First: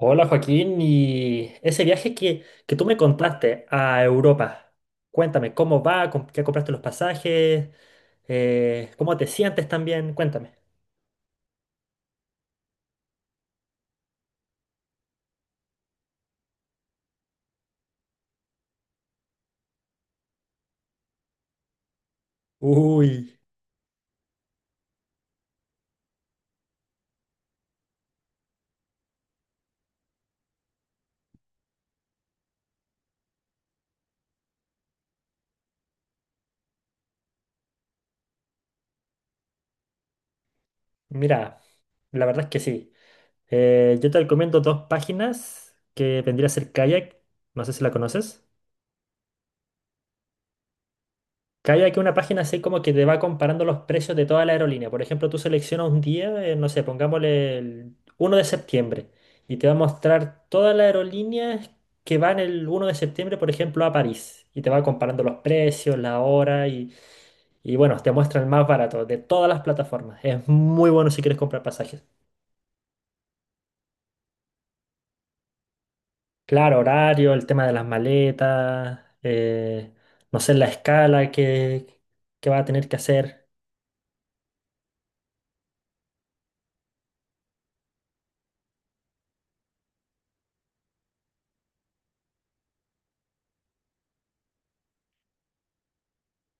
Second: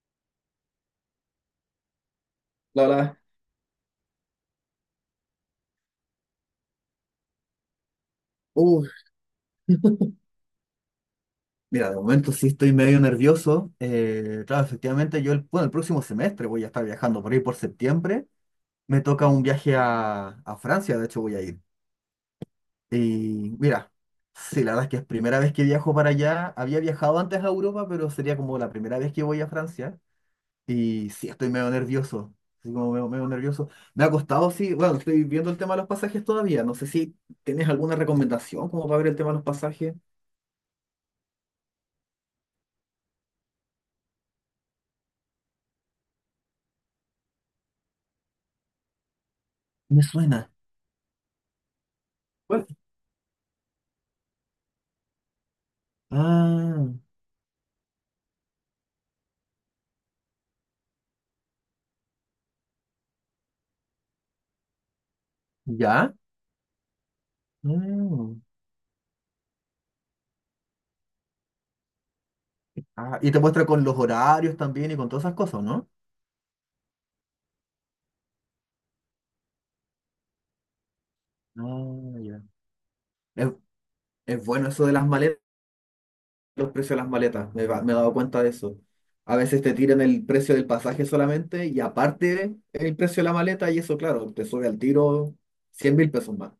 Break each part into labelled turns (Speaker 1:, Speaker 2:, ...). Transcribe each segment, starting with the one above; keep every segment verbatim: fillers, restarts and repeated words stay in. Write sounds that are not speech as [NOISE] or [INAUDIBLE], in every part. Speaker 1: Hola Joaquín, y ese viaje que, que tú
Speaker 2: La
Speaker 1: me
Speaker 2: verdad.
Speaker 1: contaste a Europa, cuéntame, ¿cómo va? ¿Com- ¿Qué compraste los pasajes?
Speaker 2: Uy,
Speaker 1: Eh, ¿cómo te sientes también? Cuéntame.
Speaker 2: mira, de momento sí estoy medio nervioso. Eh, claro, efectivamente, yo el, bueno, el próximo semestre voy a estar viajando por ahí por septiembre. Me toca un viaje a, a Francia, de hecho voy a ir.
Speaker 1: Uy,
Speaker 2: Y mira, sí, la verdad es que es primera vez que viajo para allá. Había viajado antes a Europa, pero sería como la primera vez que voy a Francia. Y sí, estoy medio nervioso. Así como medio, medio nervioso. Me ha costado, sí, bueno, estoy viendo el tema de los pasajes todavía. No sé si tienes alguna recomendación como para ver el tema de los pasajes.
Speaker 1: mira, la verdad es que sí. Eh, yo te recomiendo dos páginas que vendría a ser Kayak, no sé si la conoces.
Speaker 2: Me suena.
Speaker 1: Que hay aquí una página así como que te va comparando los precios de toda la aerolínea. Por ejemplo, tú seleccionas un día, eh, no sé,
Speaker 2: Ah,
Speaker 1: pongámosle el uno de septiembre y te va a mostrar todas las aerolíneas que van el uno de septiembre, por ejemplo, a París. Y te va comparando los precios,
Speaker 2: ¿ya?
Speaker 1: la hora y, y bueno, te muestra
Speaker 2: Mm.
Speaker 1: el más barato de todas las plataformas. Es muy bueno si quieres comprar pasajes.
Speaker 2: Ah, y te muestra con los horarios también y con todas esas cosas, ¿no?
Speaker 1: Claro, horario, el tema de las maletas, eh, no sé, la escala que,
Speaker 2: Ah, ya.
Speaker 1: que va a tener que hacer.
Speaker 2: Es, es bueno eso de las maletas, los precios de las maletas, me, va- me he dado cuenta de eso. A veces te tiran el precio del pasaje solamente y aparte el precio de la maleta y eso, claro, te sube al tiro cien mil pesos más.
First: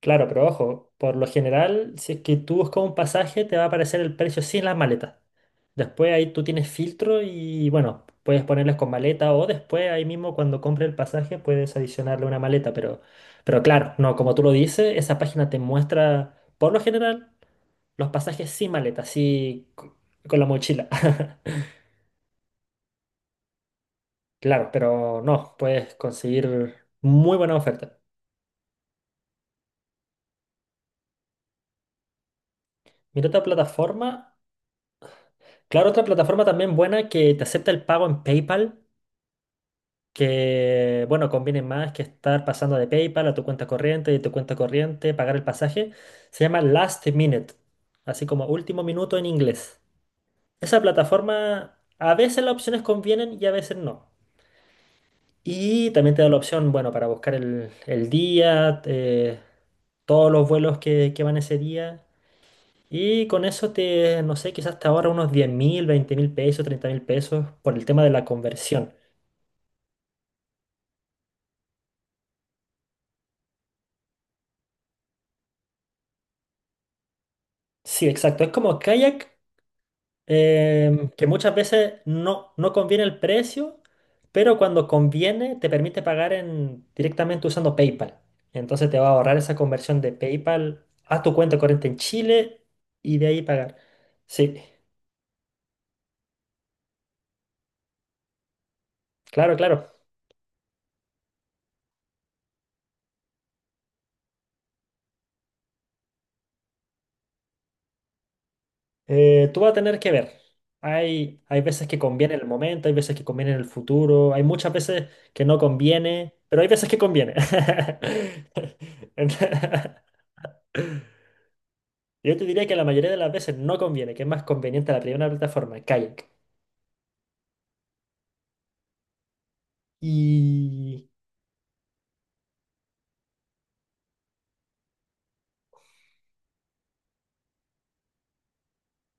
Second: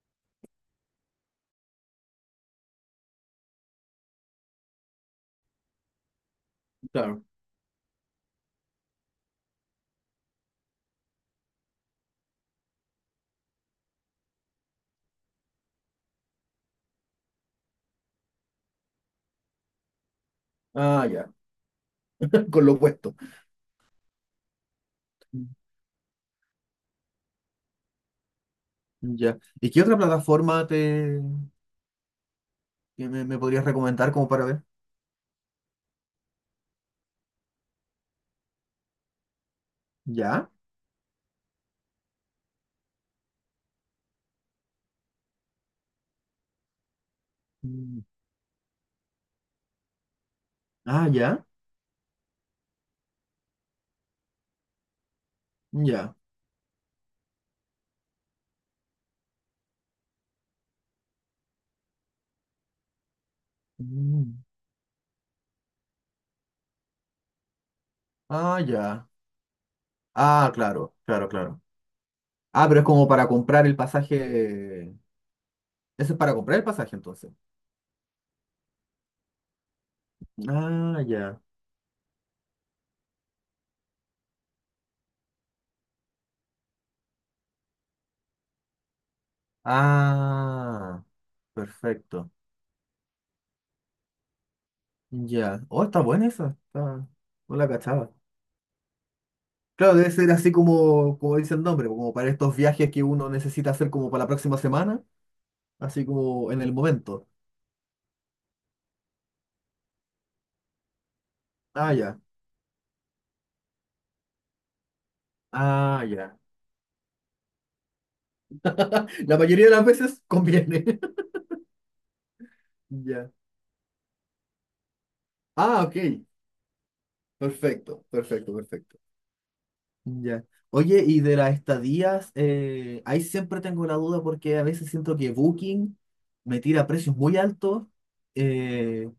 Speaker 1: Claro, pero ojo, por lo general, si es que tú buscas un pasaje, te va a aparecer el precio sin las maletas. Después ahí tú tienes filtro
Speaker 2: Claro.
Speaker 1: y bueno, puedes ponerles con maleta o después ahí mismo cuando compres el pasaje puedes adicionarle una maleta, pero, pero claro, no, como tú lo dices, esa página te muestra por lo general los pasajes sin maleta, así co- con la mochila.
Speaker 2: Ah, ya,
Speaker 1: [LAUGHS]
Speaker 2: [LAUGHS] con lo puesto.
Speaker 1: Claro, pero
Speaker 2: Mm.
Speaker 1: no, puedes conseguir muy buena oferta.
Speaker 2: Ya. ¿Y qué otra plataforma te que me,
Speaker 1: Mira
Speaker 2: me
Speaker 1: otra
Speaker 2: podrías recomendar como
Speaker 1: plataforma.
Speaker 2: para ver?
Speaker 1: Claro, otra plataforma también buena que te acepta el pago en PayPal,
Speaker 2: ¿Ya?
Speaker 1: que, bueno, conviene más que estar pasando de PayPal a tu cuenta corriente, de tu cuenta corriente, pagar el pasaje. Se llama Last Minute,
Speaker 2: Mm.
Speaker 1: así como último minuto en inglés. Esa
Speaker 2: Ah, ya.
Speaker 1: plataforma, a veces las opciones convienen y a veces no. Y también
Speaker 2: Ya.
Speaker 1: te da la opción, bueno, para buscar el, el día, eh, todos los vuelos que, que van ese día. Y con eso te, no
Speaker 2: Mm.
Speaker 1: sé, quizás te ahorra unos diez mil, veinte mil pesos, treinta mil pesos por el tema de la
Speaker 2: Ah,
Speaker 1: conversión.
Speaker 2: ya. Ah, claro, claro, claro. Ah, pero es como para comprar el pasaje. Eso es para comprar el pasaje, entonces.
Speaker 1: Sí, exacto. Es como Kayak,
Speaker 2: Ah,
Speaker 1: em, que
Speaker 2: ya.
Speaker 1: muchas veces no, no conviene el precio, pero cuando conviene te permite pagar en, directamente usando PayPal. Entonces te va a ahorrar esa conversión de PayPal
Speaker 2: Ah,
Speaker 1: a tu cuenta corriente en
Speaker 2: perfecto.
Speaker 1: Chile y de ahí pagar. Sí,
Speaker 2: Ya. Oh, está buena esa. Está... No la cachaba.
Speaker 1: claro, claro.
Speaker 2: Claro, debe ser así como, como dice el nombre, como para estos viajes que uno necesita hacer como para la próxima semana, así como en el momento.
Speaker 1: Eh, tú vas a tener que ver. Hay, hay veces
Speaker 2: Ah,
Speaker 1: que
Speaker 2: ya.
Speaker 1: conviene en el momento, hay veces que conviene en el futuro, hay muchas veces que no
Speaker 2: Ah,
Speaker 1: conviene,
Speaker 2: ya.
Speaker 1: pero hay veces que conviene. [LAUGHS]
Speaker 2: [LAUGHS] La mayoría de las
Speaker 1: Ent-
Speaker 2: veces conviene. [LAUGHS]
Speaker 1: Yo te diría que la mayoría de las
Speaker 2: Ya.
Speaker 1: veces no conviene, que es más conveniente la primera plataforma,
Speaker 2: Ah, ok.
Speaker 1: Kayak.
Speaker 2: Perfecto, perfecto, perfecto. Ya. Oye,
Speaker 1: Y
Speaker 2: y de las estadías, eh, ahí siempre tengo la duda porque a veces siento que Booking me tira precios muy altos, eh,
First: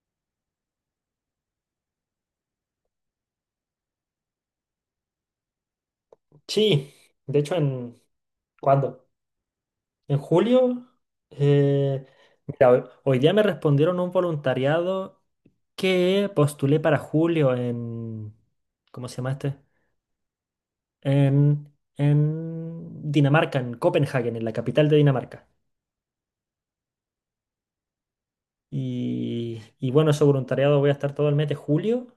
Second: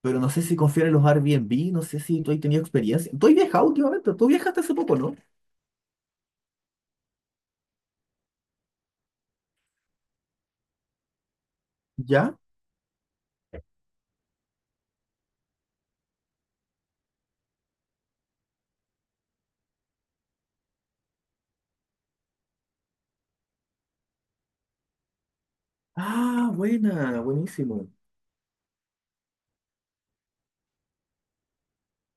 Speaker 2: pero no sé si confiar en los Airbnb, no sé si tú has tenido experiencia. Tú has viajado últimamente, tú viajaste hace poco, ¿no?
Speaker 1: sí, de hecho, en ¿cuándo? En julio. eh,
Speaker 2: ¿Ya?
Speaker 1: Mira, hoy hoy día me respondieron un voluntariado que postulé para julio en, ¿cómo se llama este? En, en, Dinamarca, en Copenhague, en la capital de Dinamarca.
Speaker 2: Ah, buena, buenísimo.
Speaker 1: Y, y bueno, ese voluntariado voy a estar todo el mes de julio.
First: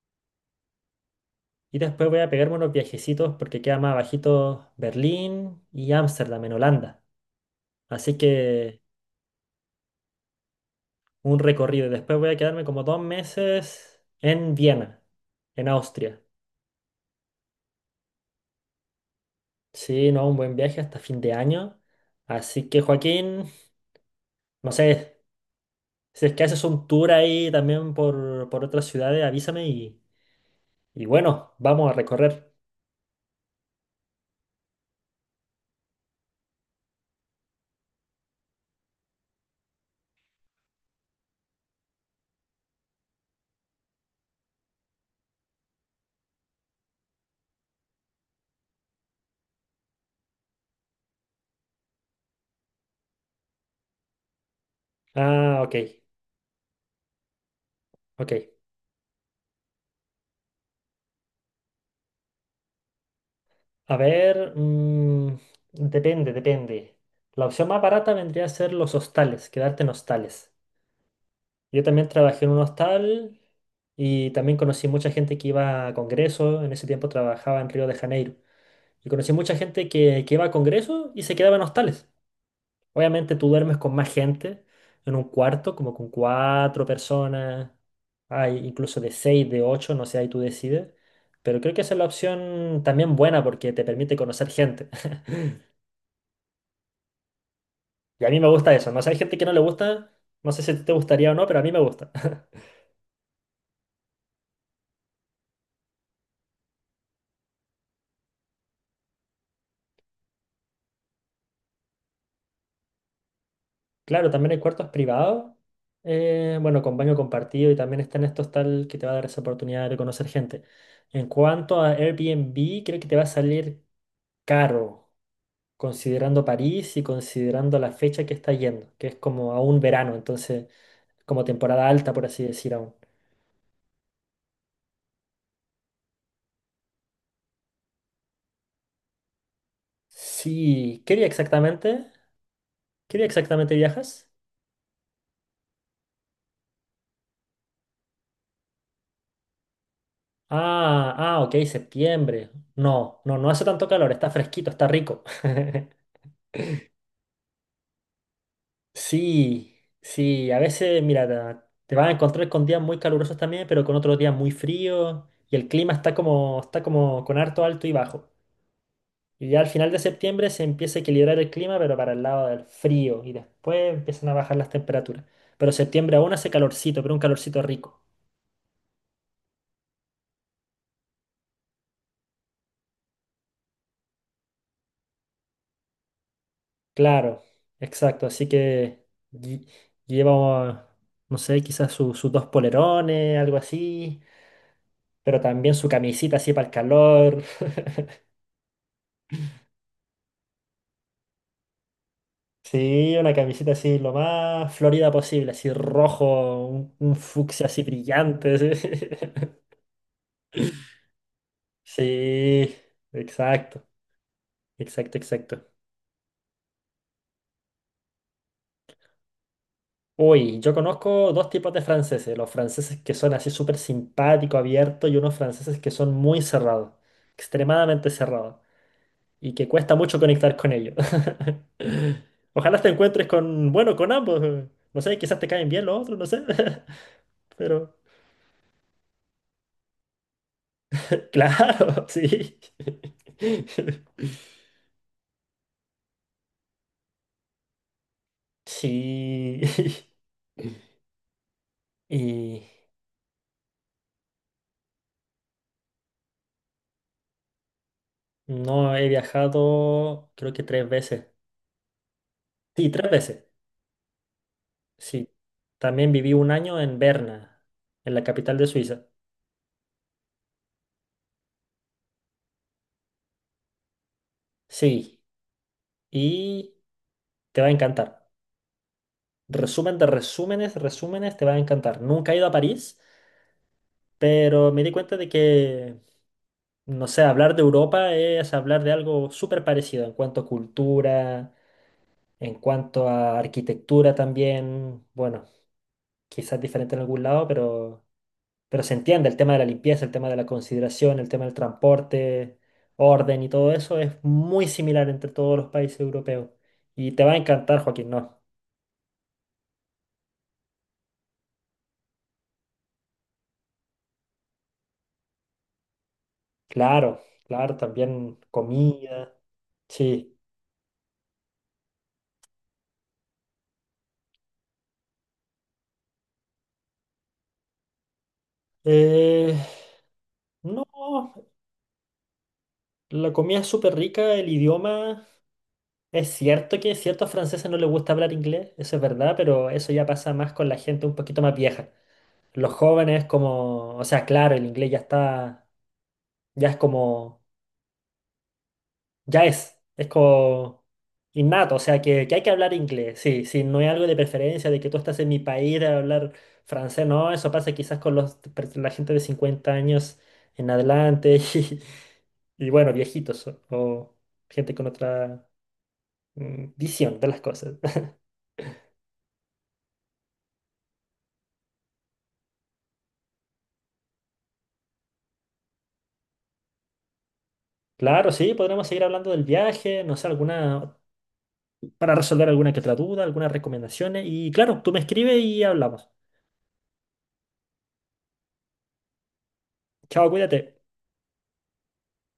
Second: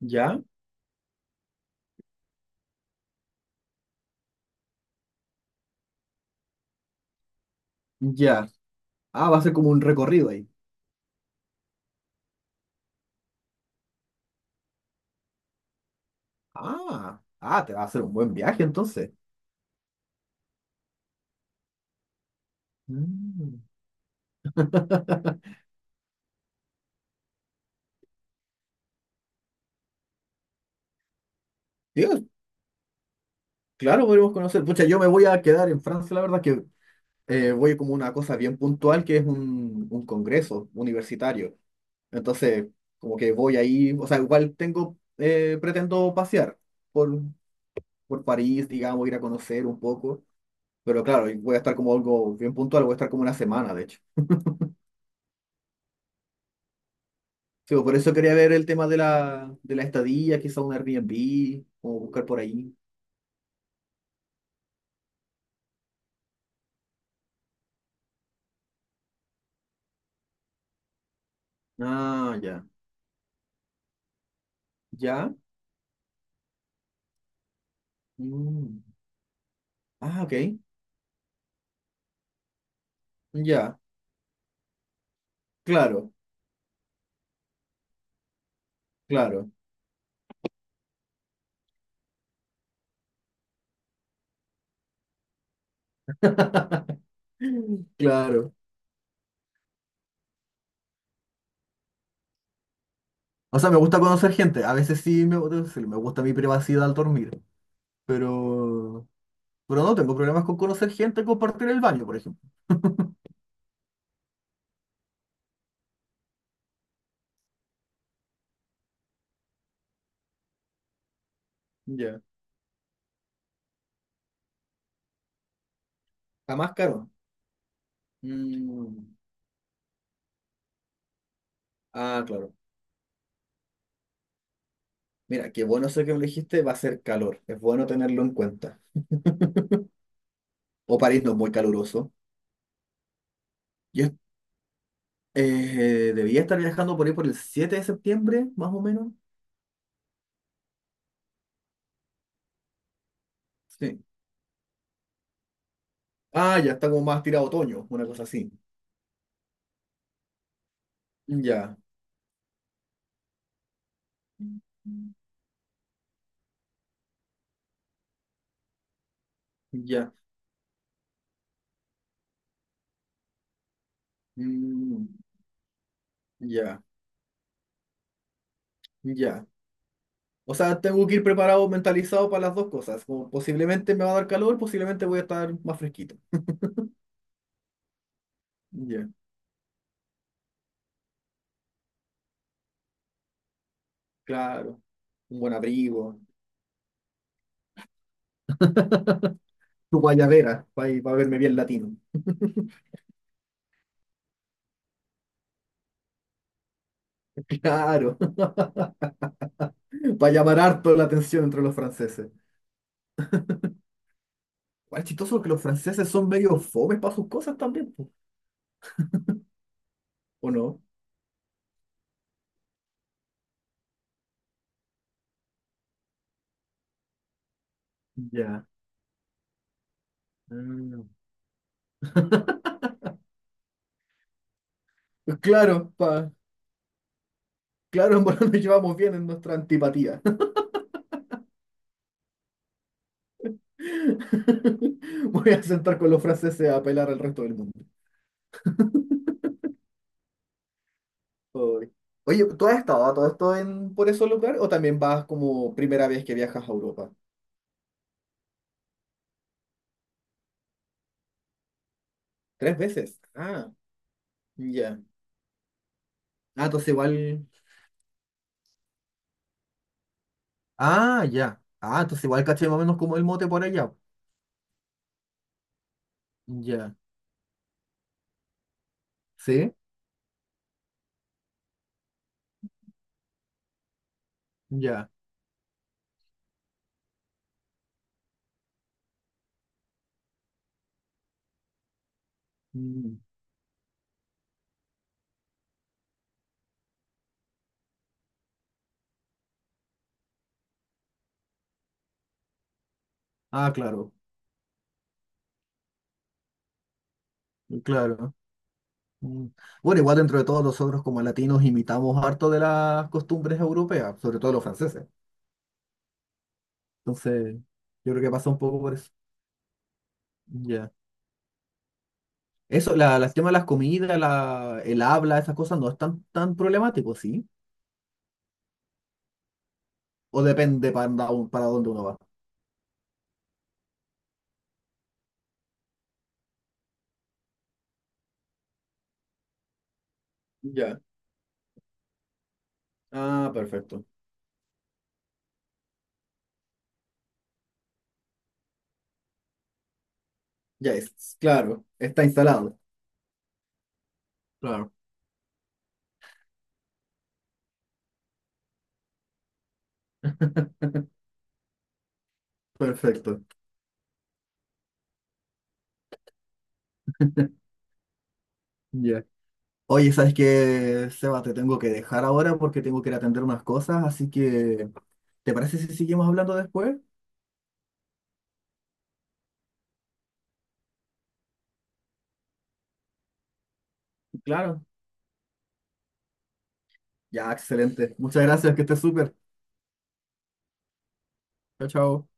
Speaker 2: ¿Ya?
Speaker 1: Y después voy a pegarme unos viajecitos porque queda más abajito Berlín y Ámsterdam en Holanda. Así
Speaker 2: Ya.
Speaker 1: que
Speaker 2: Ah, va a ser como un recorrido ahí.
Speaker 1: un recorrido. Y después voy a quedarme como dos meses en Viena, en Austria.
Speaker 2: Ah, ah, te va a hacer un buen viaje entonces.
Speaker 1: Sí, no, un buen viaje hasta fin de año. Así que Joaquín,
Speaker 2: Mm.
Speaker 1: no sé,
Speaker 2: [LAUGHS]
Speaker 1: si es que haces un tour ahí también por, por otras ciudades, avísame y, y bueno, vamos a
Speaker 2: Dios,
Speaker 1: recorrer.
Speaker 2: claro, podemos conocer. Pucha, yo me voy a quedar en Francia, la verdad que eh, voy como una cosa bien puntual que es un, un congreso universitario. Entonces, como que voy ahí, o sea, igual tengo, eh, pretendo pasear por, por París, digamos, ir a conocer un poco, pero claro, y voy a estar como algo bien puntual, voy a estar como una semana, de hecho.
Speaker 1: Ah, ok,
Speaker 2: Sí, pues, por eso quería
Speaker 1: ok.
Speaker 2: ver el tema de la, de la estadía, quizá un Airbnb, o buscar por ahí.
Speaker 1: A ver, mm, depende, depende. La opción más barata vendría a ser los hostales, quedarte en hostales. Yo también
Speaker 2: Ah,
Speaker 1: trabajé en un
Speaker 2: ya.
Speaker 1: hostal y también conocí mucha
Speaker 2: ¿Ya?
Speaker 1: gente que iba a congresos. En ese tiempo trabajaba en Río de Janeiro.
Speaker 2: Mm.
Speaker 1: Y conocí mucha gente
Speaker 2: Ah,
Speaker 1: que, que
Speaker 2: ok.
Speaker 1: iba a congresos y se quedaba en hostales. Obviamente tú duermes
Speaker 2: Ya.
Speaker 1: con más gente en un cuarto, como
Speaker 2: Claro,
Speaker 1: con cuatro personas. Hay incluso de seis,
Speaker 2: claro.
Speaker 1: de ocho, no sé, ahí tú decides. Pero creo que esa es la opción también buena porque te permite conocer gente.
Speaker 2: [LAUGHS]
Speaker 1: Y a mí me
Speaker 2: Claro.
Speaker 1: gusta eso. No sé, hay gente que no le gusta, no sé si te gustaría o no, pero a mí me gusta. [LAUGHS]
Speaker 2: O sea, me gusta conocer gente. A veces sí me, debo Me gusta mi privacidad al dormir. Pero, pero no tengo problemas con conocer gente, compartir el baño, por ejemplo.
Speaker 1: Claro, también hay cuartos privados, eh, bueno, con baño compartido y también están estos tal que te va a dar esa oportunidad de conocer gente. En cuanto a
Speaker 2: Ya.
Speaker 1: Airbnb, creo que te va a salir caro, considerando
Speaker 2: Está más
Speaker 1: París y
Speaker 2: caro.
Speaker 1: considerando la fecha que está yendo,
Speaker 2: Mm.
Speaker 1: que es como a un verano, entonces como temporada alta,
Speaker 2: Ah,
Speaker 1: por así
Speaker 2: claro.
Speaker 1: decir aún.
Speaker 2: Mira, qué bueno eso que elegiste, va a ser calor. Es bueno tenerlo en cuenta. O
Speaker 1: Sí, ¿qué
Speaker 2: París
Speaker 1: día
Speaker 2: no es muy
Speaker 1: exactamente?
Speaker 2: caluroso.
Speaker 1: ¿Qué día exactamente
Speaker 2: Yo
Speaker 1: viajas?
Speaker 2: eh, debía estar viajando por ahí por el siete de septiembre, más o menos.
Speaker 1: Ah, ah, ok, septiembre. No, no, no hace tanto
Speaker 2: Sí.
Speaker 1: calor, está fresquito, está rico. [LAUGHS]
Speaker 2: Ah, ya está como más tirado a otoño, una cosa así.
Speaker 1: Sí, sí, a veces, mira, ta-
Speaker 2: Ya,
Speaker 1: te vas a encontrar con días muy calurosos también, pero con otros días muy fríos y el clima está como, está como con harto alto y bajo. Y ya al final de
Speaker 2: ya,
Speaker 1: septiembre se empieza a equilibrar el clima, pero para el lado del frío y después empiezan a bajar las
Speaker 2: Mm,
Speaker 1: temperaturas. Pero septiembre aún hace
Speaker 2: ya,
Speaker 1: calorcito, pero un calorcito rico.
Speaker 2: ya. O sea, tengo que ir preparado, mentalizado para las dos cosas. Como posiblemente me va a dar calor, posiblemente voy a estar más fresquito.
Speaker 1: Claro, exacto. Así que
Speaker 2: Ya,
Speaker 1: lle- lleva, no sé, quizás su- sus dos polerones, algo así,
Speaker 2: claro.
Speaker 1: pero
Speaker 2: Un buen
Speaker 1: también su
Speaker 2: abrigo.
Speaker 1: camisita así para el calor. [LAUGHS]
Speaker 2: Tu guayabera, para verme bien latino.
Speaker 1: Sí, una camisita así lo más florida posible, así rojo, un, un
Speaker 2: [LAUGHS]
Speaker 1: fucsia así
Speaker 2: Claro.
Speaker 1: brillante. Sí,
Speaker 2: [LAUGHS]
Speaker 1: [LAUGHS]
Speaker 2: Para llamar harto la atención entre los franceses.
Speaker 1: sí, exacto,
Speaker 2: Igual es
Speaker 1: exacto,
Speaker 2: chistoso que los
Speaker 1: exacto.
Speaker 2: franceses son medio fomes para sus cosas también, po. ¿O
Speaker 1: Uy, yo
Speaker 2: no?
Speaker 1: conozco dos tipos de franceses, los franceses que son así súper simpáticos, abiertos, y unos franceses que son muy cerrados, extremadamente cerrados,
Speaker 2: Ya.
Speaker 1: y que cuesta mucho conectar con ellos.
Speaker 2: Mm.
Speaker 1: [LAUGHS] Ojalá te encuentres con, bueno, con ambos. No sé, quizás te caen bien
Speaker 2: Claro,
Speaker 1: los otros, no
Speaker 2: pa,
Speaker 1: sé. [LAUGHS] Pero,
Speaker 2: claro, [LAUGHS] en verdad nos llevamos bien en nuestra antipatía.
Speaker 1: claro, [LAUGHS] sí. [LAUGHS]
Speaker 2: [LAUGHS] Voy a sentar con los franceses a apelar al resto del mundo.
Speaker 1: Sí. [LAUGHS]
Speaker 2: Uy. Oye,
Speaker 1: Y
Speaker 2: ¿tú has estado a todo esto en, por esos lugares o también vas como primera vez que viajas a Europa?
Speaker 1: no he viajado, creo que tres veces.
Speaker 2: ¿Tres
Speaker 1: Sí, tres
Speaker 2: veces?
Speaker 1: veces.
Speaker 2: Ah, ya.
Speaker 1: Sí. También viví un
Speaker 2: Ah,
Speaker 1: año
Speaker 2: entonces
Speaker 1: en
Speaker 2: igual...
Speaker 1: Berna, en la capital de Suiza.
Speaker 2: Ah, ya. Ah, entonces igual caché más o menos como el mote por allá.
Speaker 1: Sí. Y
Speaker 2: Ya.
Speaker 1: te va a encantar.
Speaker 2: ¿Sí?
Speaker 1: Resumen de resúmenes, resúmenes, te va a encantar. Nunca he ido a París, pero me di
Speaker 2: Ya.
Speaker 1: cuenta de que, no sé, hablar de Europa es hablar de algo súper parecido en cuanto a cultura, en cuanto
Speaker 2: Mm.
Speaker 1: a arquitectura también. Bueno, quizás diferente en algún lado, pero... Pero se entiende el tema de la limpieza, el tema de la consideración, el tema del transporte, orden y todo
Speaker 2: Ah,
Speaker 1: eso
Speaker 2: claro.
Speaker 1: es muy similar entre todos los países europeos. Y te va a encantar, Joaquín,
Speaker 2: Claro.
Speaker 1: ¿no?
Speaker 2: Mm. Bueno, igual dentro de todos nosotros como latinos imitamos harto de las costumbres europeas, sobre todo los franceses.
Speaker 1: Claro,
Speaker 2: Entonces,
Speaker 1: claro,
Speaker 2: yo creo que
Speaker 1: también
Speaker 2: pasa un poco por eso.
Speaker 1: comida, sí.
Speaker 2: Ya. Eso, la, las temas de las comidas, la, el habla, esas cosas no es tan, tan problemático, ¿sí?
Speaker 1: Eh,
Speaker 2: O depende para,
Speaker 1: no,
Speaker 2: dónde- para dónde uno va.
Speaker 1: la comida es súper rica, el idioma, es cierto que ciertos franceses no les gusta hablar inglés, eso es verdad, pero eso ya pasa más con la
Speaker 2: Ya.
Speaker 1: gente un poquito más vieja. Los jóvenes
Speaker 2: Ah,
Speaker 1: como, o
Speaker 2: perfecto.
Speaker 1: sea, claro, el inglés ya está, ya es como ya es, es como
Speaker 2: Ya es,
Speaker 1: innato, o
Speaker 2: claro,
Speaker 1: sea
Speaker 2: está
Speaker 1: que, que hay que hablar
Speaker 2: instalado.
Speaker 1: inglés, sí, sí, no hay algo de preferencia de que
Speaker 2: Claro.
Speaker 1: tú estás en mi país de hablar francés, no, eso pasa quizás con los, per- la gente de cincuenta años en
Speaker 2: [LAUGHS]
Speaker 1: adelante [LAUGHS] y, y bueno,
Speaker 2: Perfecto.
Speaker 1: viejitos o, o gente con otra mm, visión de las cosas. [LAUGHS]
Speaker 2: Ya. Oye, ¿sabes qué, Seba? Te tengo que dejar ahora porque tengo que ir a atender unas cosas, así que, ¿te parece si seguimos hablando después?
Speaker 1: Claro, sí, podremos seguir hablando del viaje, no sé, alguna, para resolver alguna que otra duda, algunas recomendaciones y claro,
Speaker 2: Claro.
Speaker 1: tú me escribes y hablamos.
Speaker 2: Ya, excelente. Muchas gracias, que estés súper.
Speaker 1: Chao, cuídate.
Speaker 2: Chao, chao.